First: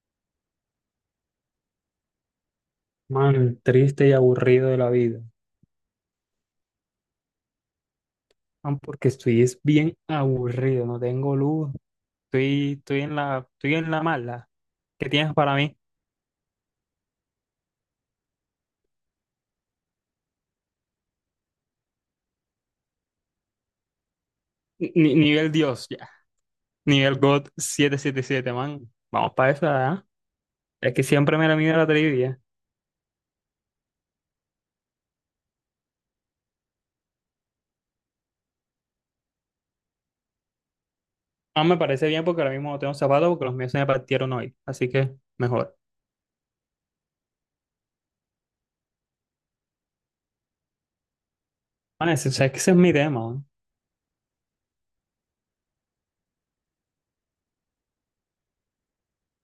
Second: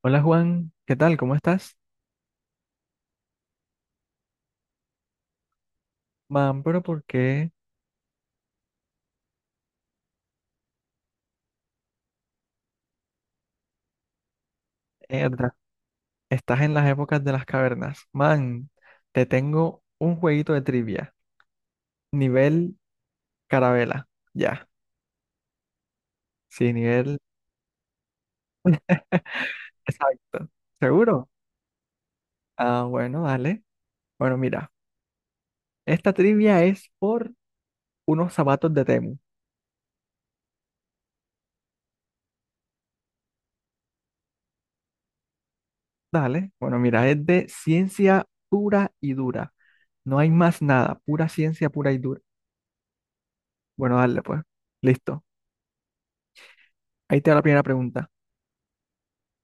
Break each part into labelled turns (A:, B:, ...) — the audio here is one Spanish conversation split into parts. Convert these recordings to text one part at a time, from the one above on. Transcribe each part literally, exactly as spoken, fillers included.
A: Hola Juan, ¿qué tal? ¿Cómo estás?
B: Man, triste y aburrido de la vida.
A: Man, pero ¿por qué
B: Man, porque estoy es bien aburrido, no tengo luz, estoy, estoy en la, estoy en la mala. ¿Qué tienes para
A: Erda,
B: mí?
A: estás en las épocas de las cavernas? Man, te tengo un jueguito de trivia, nivel carabela, ya,
B: Ni- nivel Dios, ya.
A: sí, nivel
B: Nivel God setecientos setenta y siete, man. Vamos para esa, ¿ah?
A: exacto.
B: Es que
A: ¿Seguro?
B: siempre me la mide la trivia.
A: Ah, bueno, dale. Bueno, mira, esta trivia es por unos zapatos de Temu.
B: Ah, me parece bien porque ahora mismo no tengo zapatos porque los míos se me partieron hoy. Así que mejor.
A: Dale, bueno, mira, es de ciencia pura y dura. No hay más nada, pura ciencia pura y
B: Man,
A: dura.
B: ese, o sea, es que ese es mi tema, man.
A: Bueno, dale pues, listo. Ahí te va la primera pregunta.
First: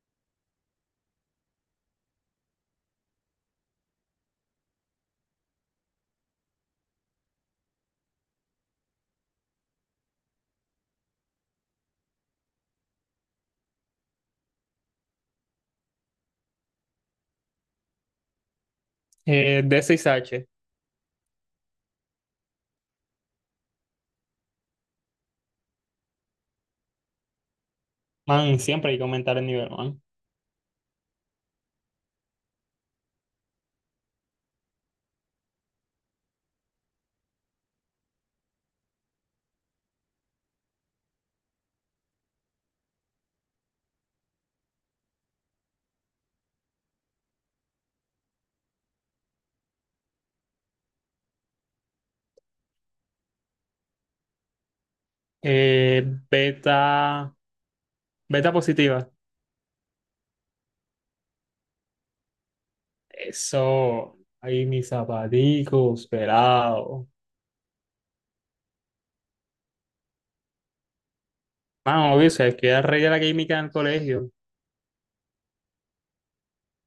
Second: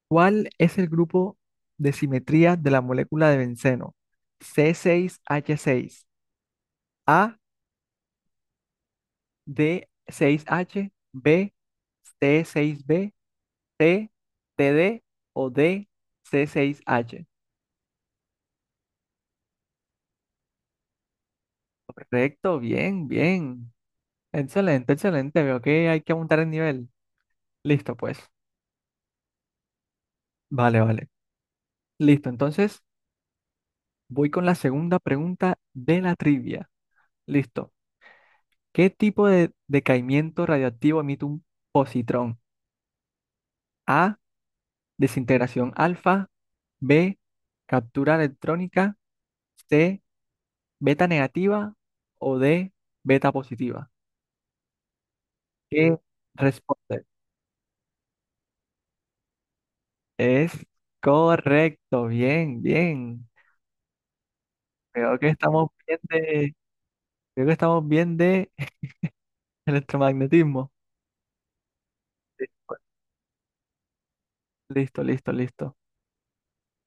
A: ¿Cuál es el grupo de simetría de la molécula de benceno? C seis h seis A, d seis h B, t seis b T, TD o D, c seis h
B: Eh, D seis H.
A: Correcto, bien, bien. Excelente, excelente. Veo que hay que aumentar el nivel. Listo, pues.
B: Man, siempre hay que aumentar el nivel, man.
A: Vale, vale. Listo, entonces voy con la segunda pregunta de la trivia. Listo. ¿Qué tipo de decaimiento radioactivo emite un positrón? A. Desintegración alfa, B, captura electrónica, C, beta negativa o D, beta positiva. ¿Qué
B: Eh,
A: responde?
B: beta, beta positiva.
A: Es correcto, bien, bien.
B: Eso, ahí mis
A: Creo que estamos bien
B: zapaticos,
A: de,
B: pelado.
A: Creo que estamos bien de electromagnetismo.
B: Vamos, obvio,
A: Sí,
B: sabes que
A: pues,
B: era rey de la química en el colegio.
A: listo, listo, listo.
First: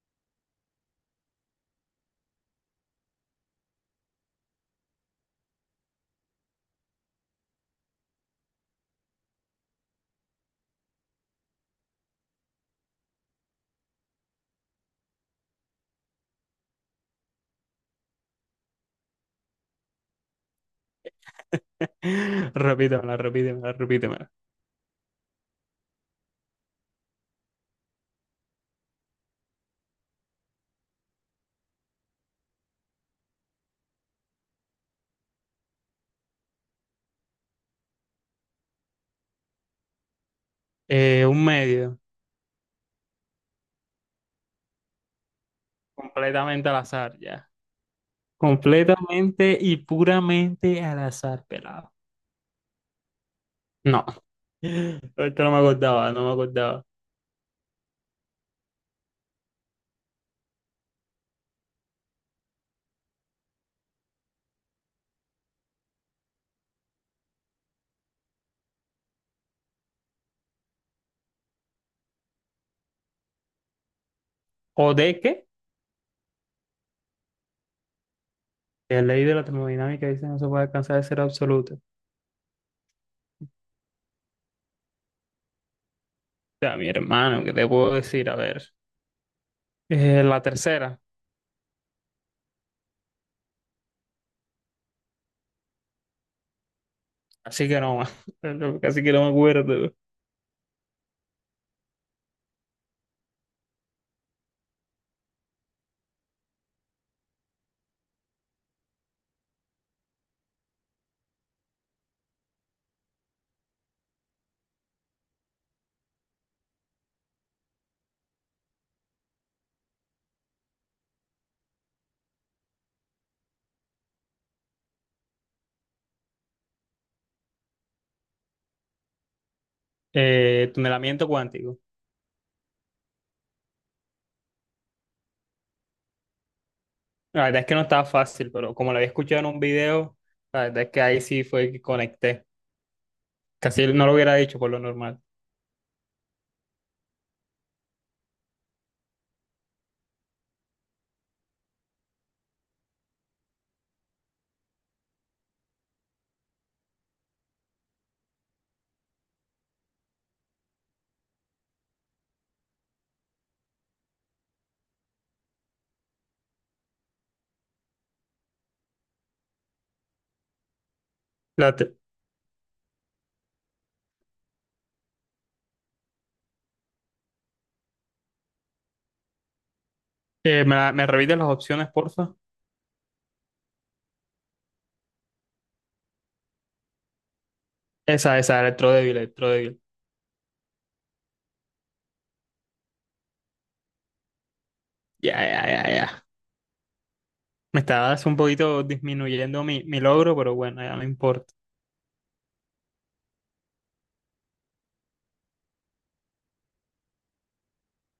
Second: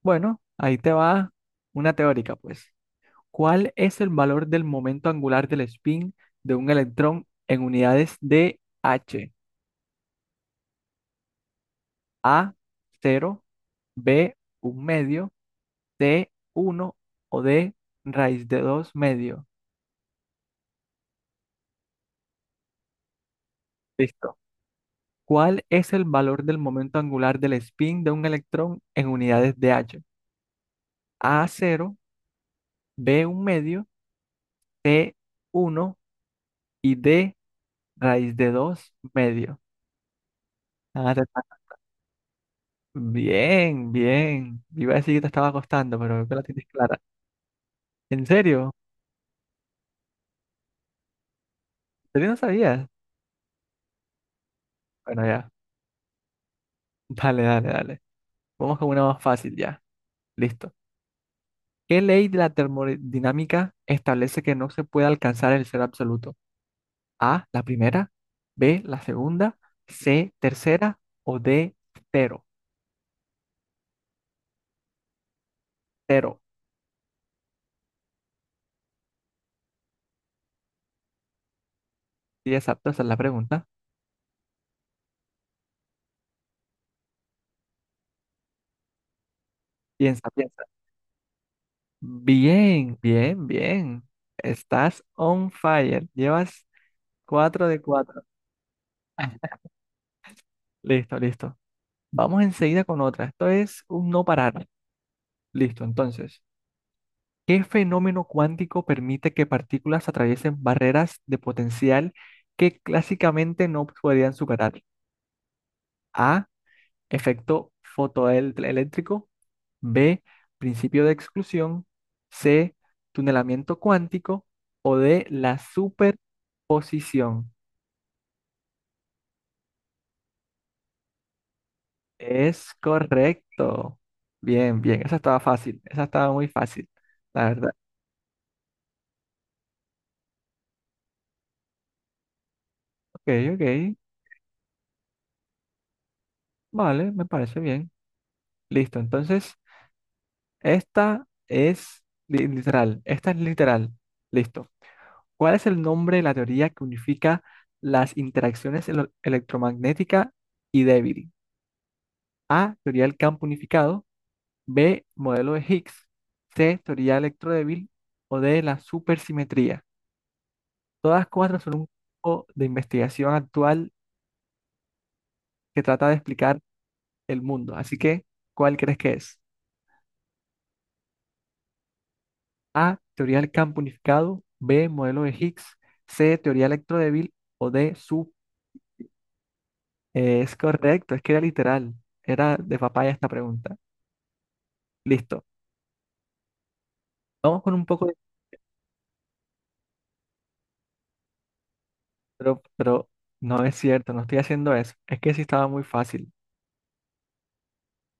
A: Bueno, ahí te va una teórica, pues. ¿Cuál es el valor del momento angular del spin de un electrón en unidades de H? A cero, B un medio, C uno o D raíz de dos medio.
B: Repítemela, repítemela, repítemela.
A: Listo. ¿Cuál es el valor del momento angular del spin de un electrón en unidades de H? A cero, B un medio, C uno y D raíz de dos medio. Ah, te
B: Eh, un
A: falta.
B: medio,
A: Bien, bien. Iba a decir que te estaba costando, pero veo que la tienes
B: completamente al
A: clara.
B: azar, ya.
A: ¿En serio?
B: Completamente y puramente al azar, pelado.
A: ¿En serio no sabías?
B: No,
A: Bueno,
B: esto
A: ya.
B: no me acordaba, no me acordaba.
A: Dale, dale, dale. Vamos con una más fácil ya. Listo. ¿Qué ley de la termodinámica establece que no se puede alcanzar el cero absoluto? A, la primera, B, la segunda, C, tercera o D, cero.
B: ¿O de qué?
A: Cero.
B: La ley de la termodinámica dice no se puede alcanzar el cero absoluto. O
A: Sí, exacto, esa es la pregunta.
B: sea, mi hermano, ¿qué te puedo decir? A ver, eh,
A: Piensa,
B: la
A: piensa.
B: tercera,
A: Bien, bien, bien. Estás on fire. Llevas cuatro
B: así que
A: de
B: no,
A: cuatro.
B: casi que no me acuerdo.
A: Listo, listo. Vamos enseguida con otra. Esto es un no parar. Listo, entonces. ¿Qué fenómeno cuántico permite que partículas atraviesen barreras de potencial que clásicamente no podrían superar? A. Efecto fotoeléctrico. B. Principio de exclusión. C. Tunelamiento cuántico. O D. La superposición.
B: Eh, tunelamiento cuántico.
A: Es correcto. Bien, bien. Esa estaba fácil. Esa estaba muy fácil.
B: La
A: La
B: verdad es
A: verdad.
B: que no estaba fácil, pero como lo había escuchado en un video, la verdad es que ahí sí fue que conecté.
A: Ok,
B: Casi
A: ok.
B: no lo hubiera dicho por lo normal.
A: Vale, me parece bien. Listo. Entonces. Esta es li- literal, esta es literal. Listo. ¿Cuál es el nombre de la teoría que unifica las interacciones elo- electromagnética y débil? A, teoría del campo unificado, B, modelo de Higgs, C, teoría electrodébil o D, la supersimetría. Todas cuatro son
B: La
A: un
B: te-
A: poco de investigación actual que trata de explicar el mundo. Así que, ¿cuál crees que es?
B: eh, ¿me, la- me repites las opciones, porfa?
A: A, teoría del campo unificado, B, modelo de Higgs, C, teoría electrodébil o D, S U P.
B: Esa, esa, electrodébil, electrodébil.
A: Eh, es correcto, es que era literal, era de papaya esta pregunta.
B: Ya,
A: Listo,
B: ya, ya, ya.
A: vamos con
B: Me
A: un poco de...
B: estabas un poquito disminuyendo mi, mi logro, pero bueno, ya no importa.
A: Pero, pero no es cierto, no estoy haciendo eso. Es que sí estaba muy fácil,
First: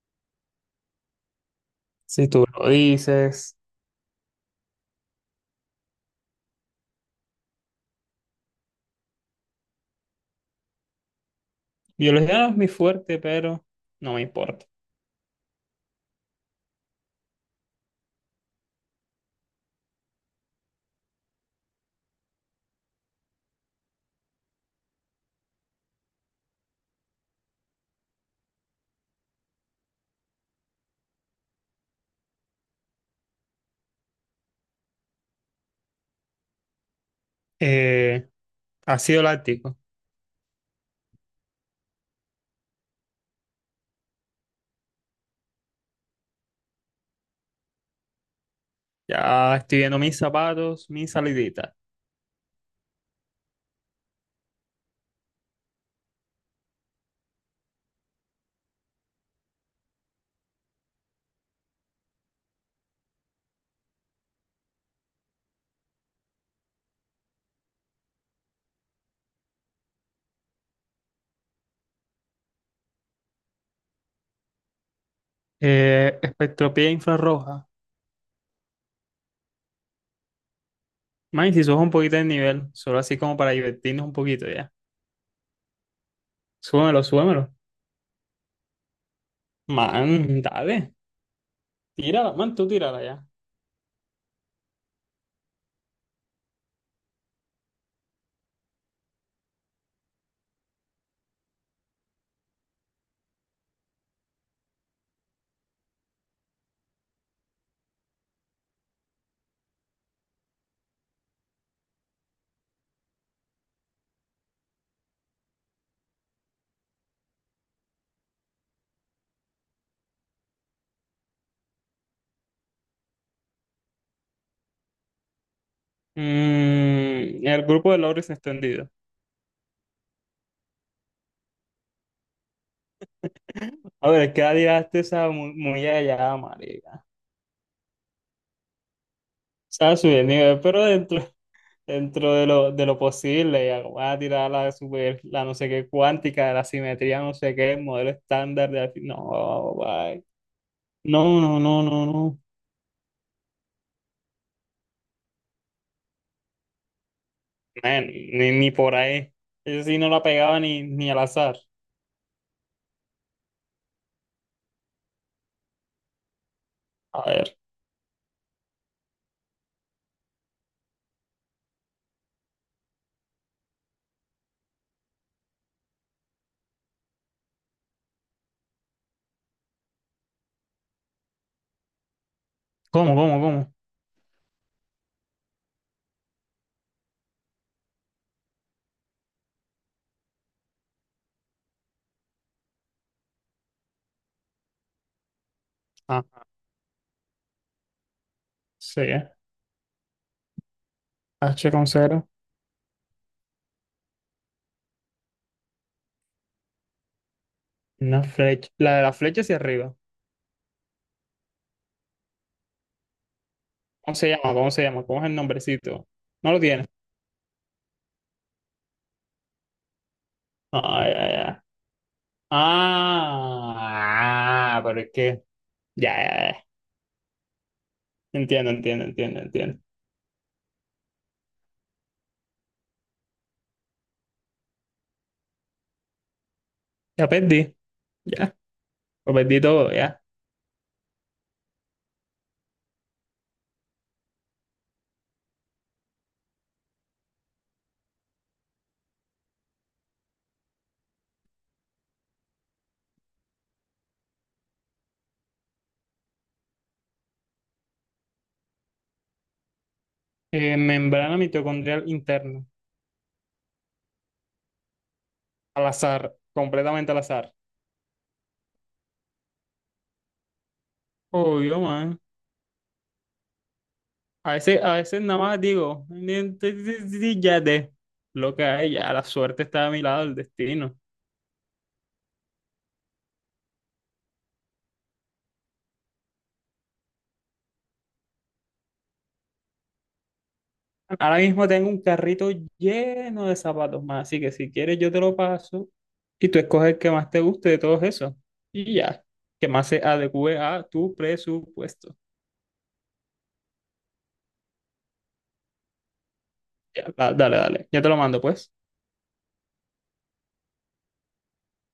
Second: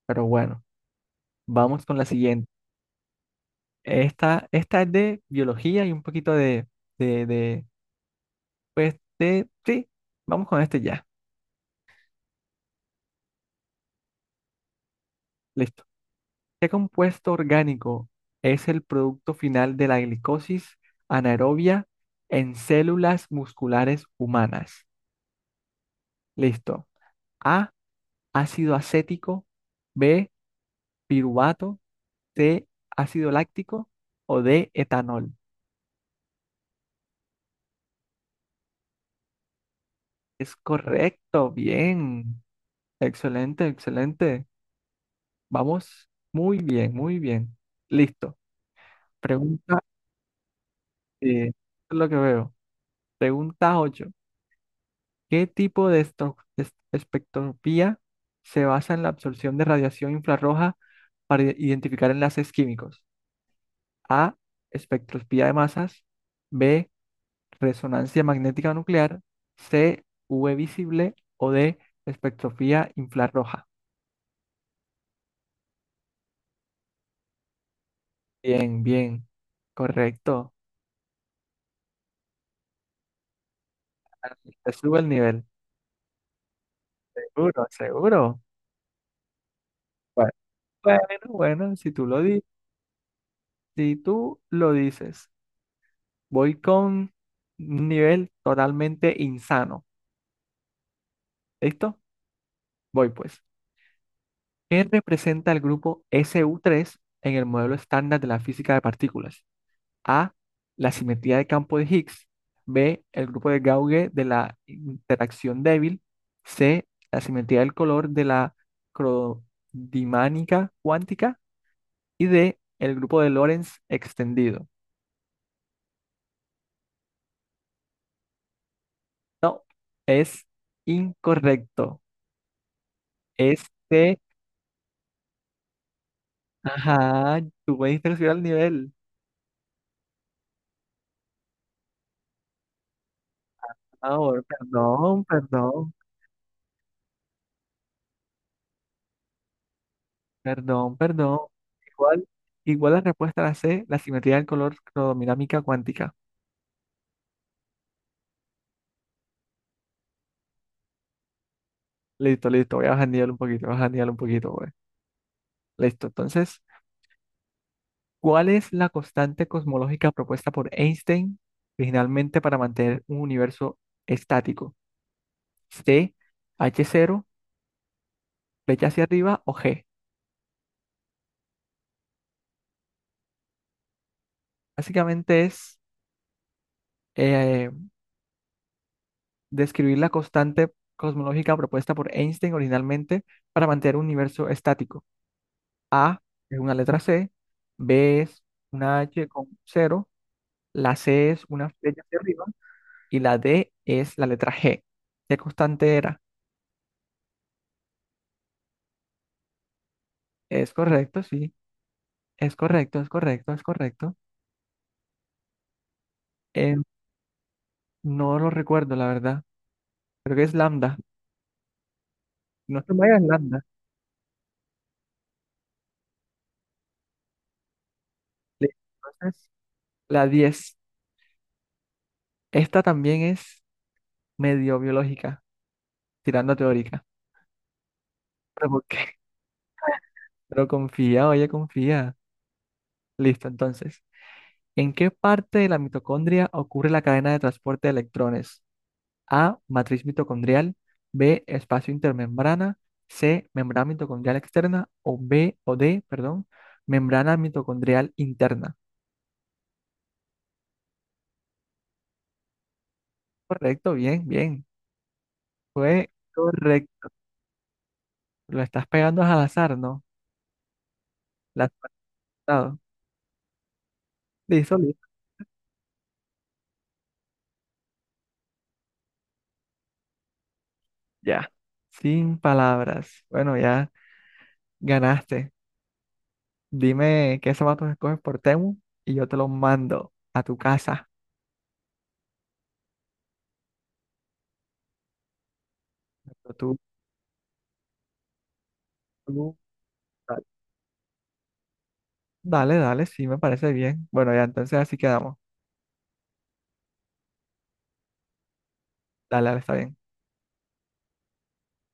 A: pero bueno, vamos con la
B: Si tú
A: siguiente.
B: lo dices.
A: Esta, esta es de biología y un poquito de, de, de, pues, de, sí, vamos con este ya.
B: Biología no es mi fuerte, pero no me importa.
A: Listo. ¿Qué compuesto orgánico es el producto final de la glicosis anaerobia en células musculares humanas? Listo. A, ácido acético, B, piruvato, C, ácido láctico o D, etanol.
B: Eh, ácido láctico.
A: Es correcto, bien. Excelente, excelente. Vamos muy bien, muy bien. Listo.
B: Ya
A: Pregunta,
B: estoy viendo mis zapatos, mis
A: eh, es
B: saliditas.
A: lo que veo. Pregunta ocho. ¿Qué tipo de esto- es- espectroscopía se basa en la absorción de radiación infrarroja para i- identificar enlaces químicos? A. Espectroscopía de masas. B. Resonancia magnética nuclear. C. U V visible. O D. Espectroscopía infrarroja.
B: Eh, espectropía infrarroja.
A: Bien, bien. Correcto.
B: Man, si subes un poquito de nivel, solo así como para divertirnos un poquito ya.
A: Te sube el nivel.
B: Súbemelo, súbemelo.
A: Seguro, seguro. Bueno,
B: Man, dale.
A: bueno, bueno, si tú lo
B: Tírala,
A: di-
B: man, tú tírala ya.
A: si tú lo dices, voy con un nivel totalmente insano. ¿Listo? Voy pues. ¿Qué representa el grupo S U tres en el modelo estándar de la física de partículas? A. La simetría de campo de Higgs. B. El grupo de Gauge de la interacción débil. C. La simetría del color de la crodinámica cuántica. Y D. El grupo de Lorentz extendido.
B: Mm, el grupo de Loris extendido.
A: No, es incorrecto.
B: A
A: Este,
B: ver, ¿qué tiraste esa muy, muy allá, marica?
A: ajá, tú me diste que subir al nivel.
B: O sea, subir el nivel, pero dentro, dentro de lo, de lo posible, ya. Voy a
A: Ahora,
B: tirar la super,
A: perdón,
B: la no sé qué
A: perdón.
B: cuántica, la simetría, no sé qué, modelo estándar de... No, bye.
A: Perdón, perdón.
B: No, no, no, no,
A: Igual,
B: no.
A: igual la respuesta a la C, la simetría del color cromodinámica cuántica.
B: Eh, ni, ni por ahí. Yo sí no la pegaba ni, ni al azar.
A: Listo, listo. Voy a bajanearlo un poquito, voy a bajanearlo un poquito, güey. Listo. Entonces,
B: A ver.
A: ¿cuál es la constante cosmológica propuesta por Einstein originalmente para mantener un universo estático? C, h cero, flecha hacia arriba o G.
B: ¿Cómo, cómo, cómo?
A: Básicamente es eh, describir la constante cosmológica propuesta por Einstein originalmente para mantener un universo estático. A
B: Ah,
A: es una letra C, B es una
B: sí.
A: H
B: eh.
A: con cero, la C es
B: H
A: una
B: con
A: flecha hacia
B: cero.
A: arriba y la D es la letra G. ¿Qué constante era?
B: Una flecha. La de la flecha hacia arriba.
A: Es correcto, sí, es correcto, es correcto, es
B: ¿Cómo
A: correcto.
B: se llama? ¿Cómo se llama? ¿Cómo es el nombrecito? No lo
A: Eh,
B: tiene.
A: no lo recuerdo, la verdad. Creo que es lambda.
B: Ah, ya, ya.
A: No se me es lambda.
B: Ah, ah, pero es que. Ya, ya, ya. Entiendo,
A: Listo,
B: entiendo, entiendo,
A: entonces,
B: entiendo.
A: la diez. Esta también es medio biológica, tirando a teórica.
B: Ya perdí. Ya.
A: ¿Pero por qué?
B: Lo perdí todo, ya.
A: Pero confía, oye, confía. Listo, entonces. ¿En qué parte de la mitocondria ocurre la cadena de transporte de electrones? A. Matriz mitocondrial. B. Espacio intermembrana. C. Membrana mitocondrial externa. O B o D, perdón, membrana mitocondrial interna.
B: Eh, membrana mitocondrial interna.
A: Correcto, bien, bien.
B: Al
A: Fue
B: azar.
A: correcto.
B: Completamente al azar.
A: Lo estás pegando al azar, ¿no? La has
B: Obvio, man.
A: pasado.
B: A
A: Listo,
B: veces, a
A: listo.
B: veces nada más digo, "Ni- ti- ti- ti- ti- ya de lo que hay, ya la suerte está a mi lado, el destino."
A: Ya. Sin palabras. Bueno, ya ganaste. Dime qué zapatos escoges por Temu y yo te los mando a tu casa.
B: Ahora mismo tengo un carrito lleno de zapatos más, así que si quieres yo te lo paso y tú
A: Tú,
B: escoges el que más te guste de todos esos. Y ya,
A: tú,
B: que más se adecue a tu presupuesto.
A: Dale, dale, sí, me parece bien. Bueno, ya entonces así quedamos.
B: Ya, da- dale, dale, ya te lo mando pues.
A: Dale, dale, está bien.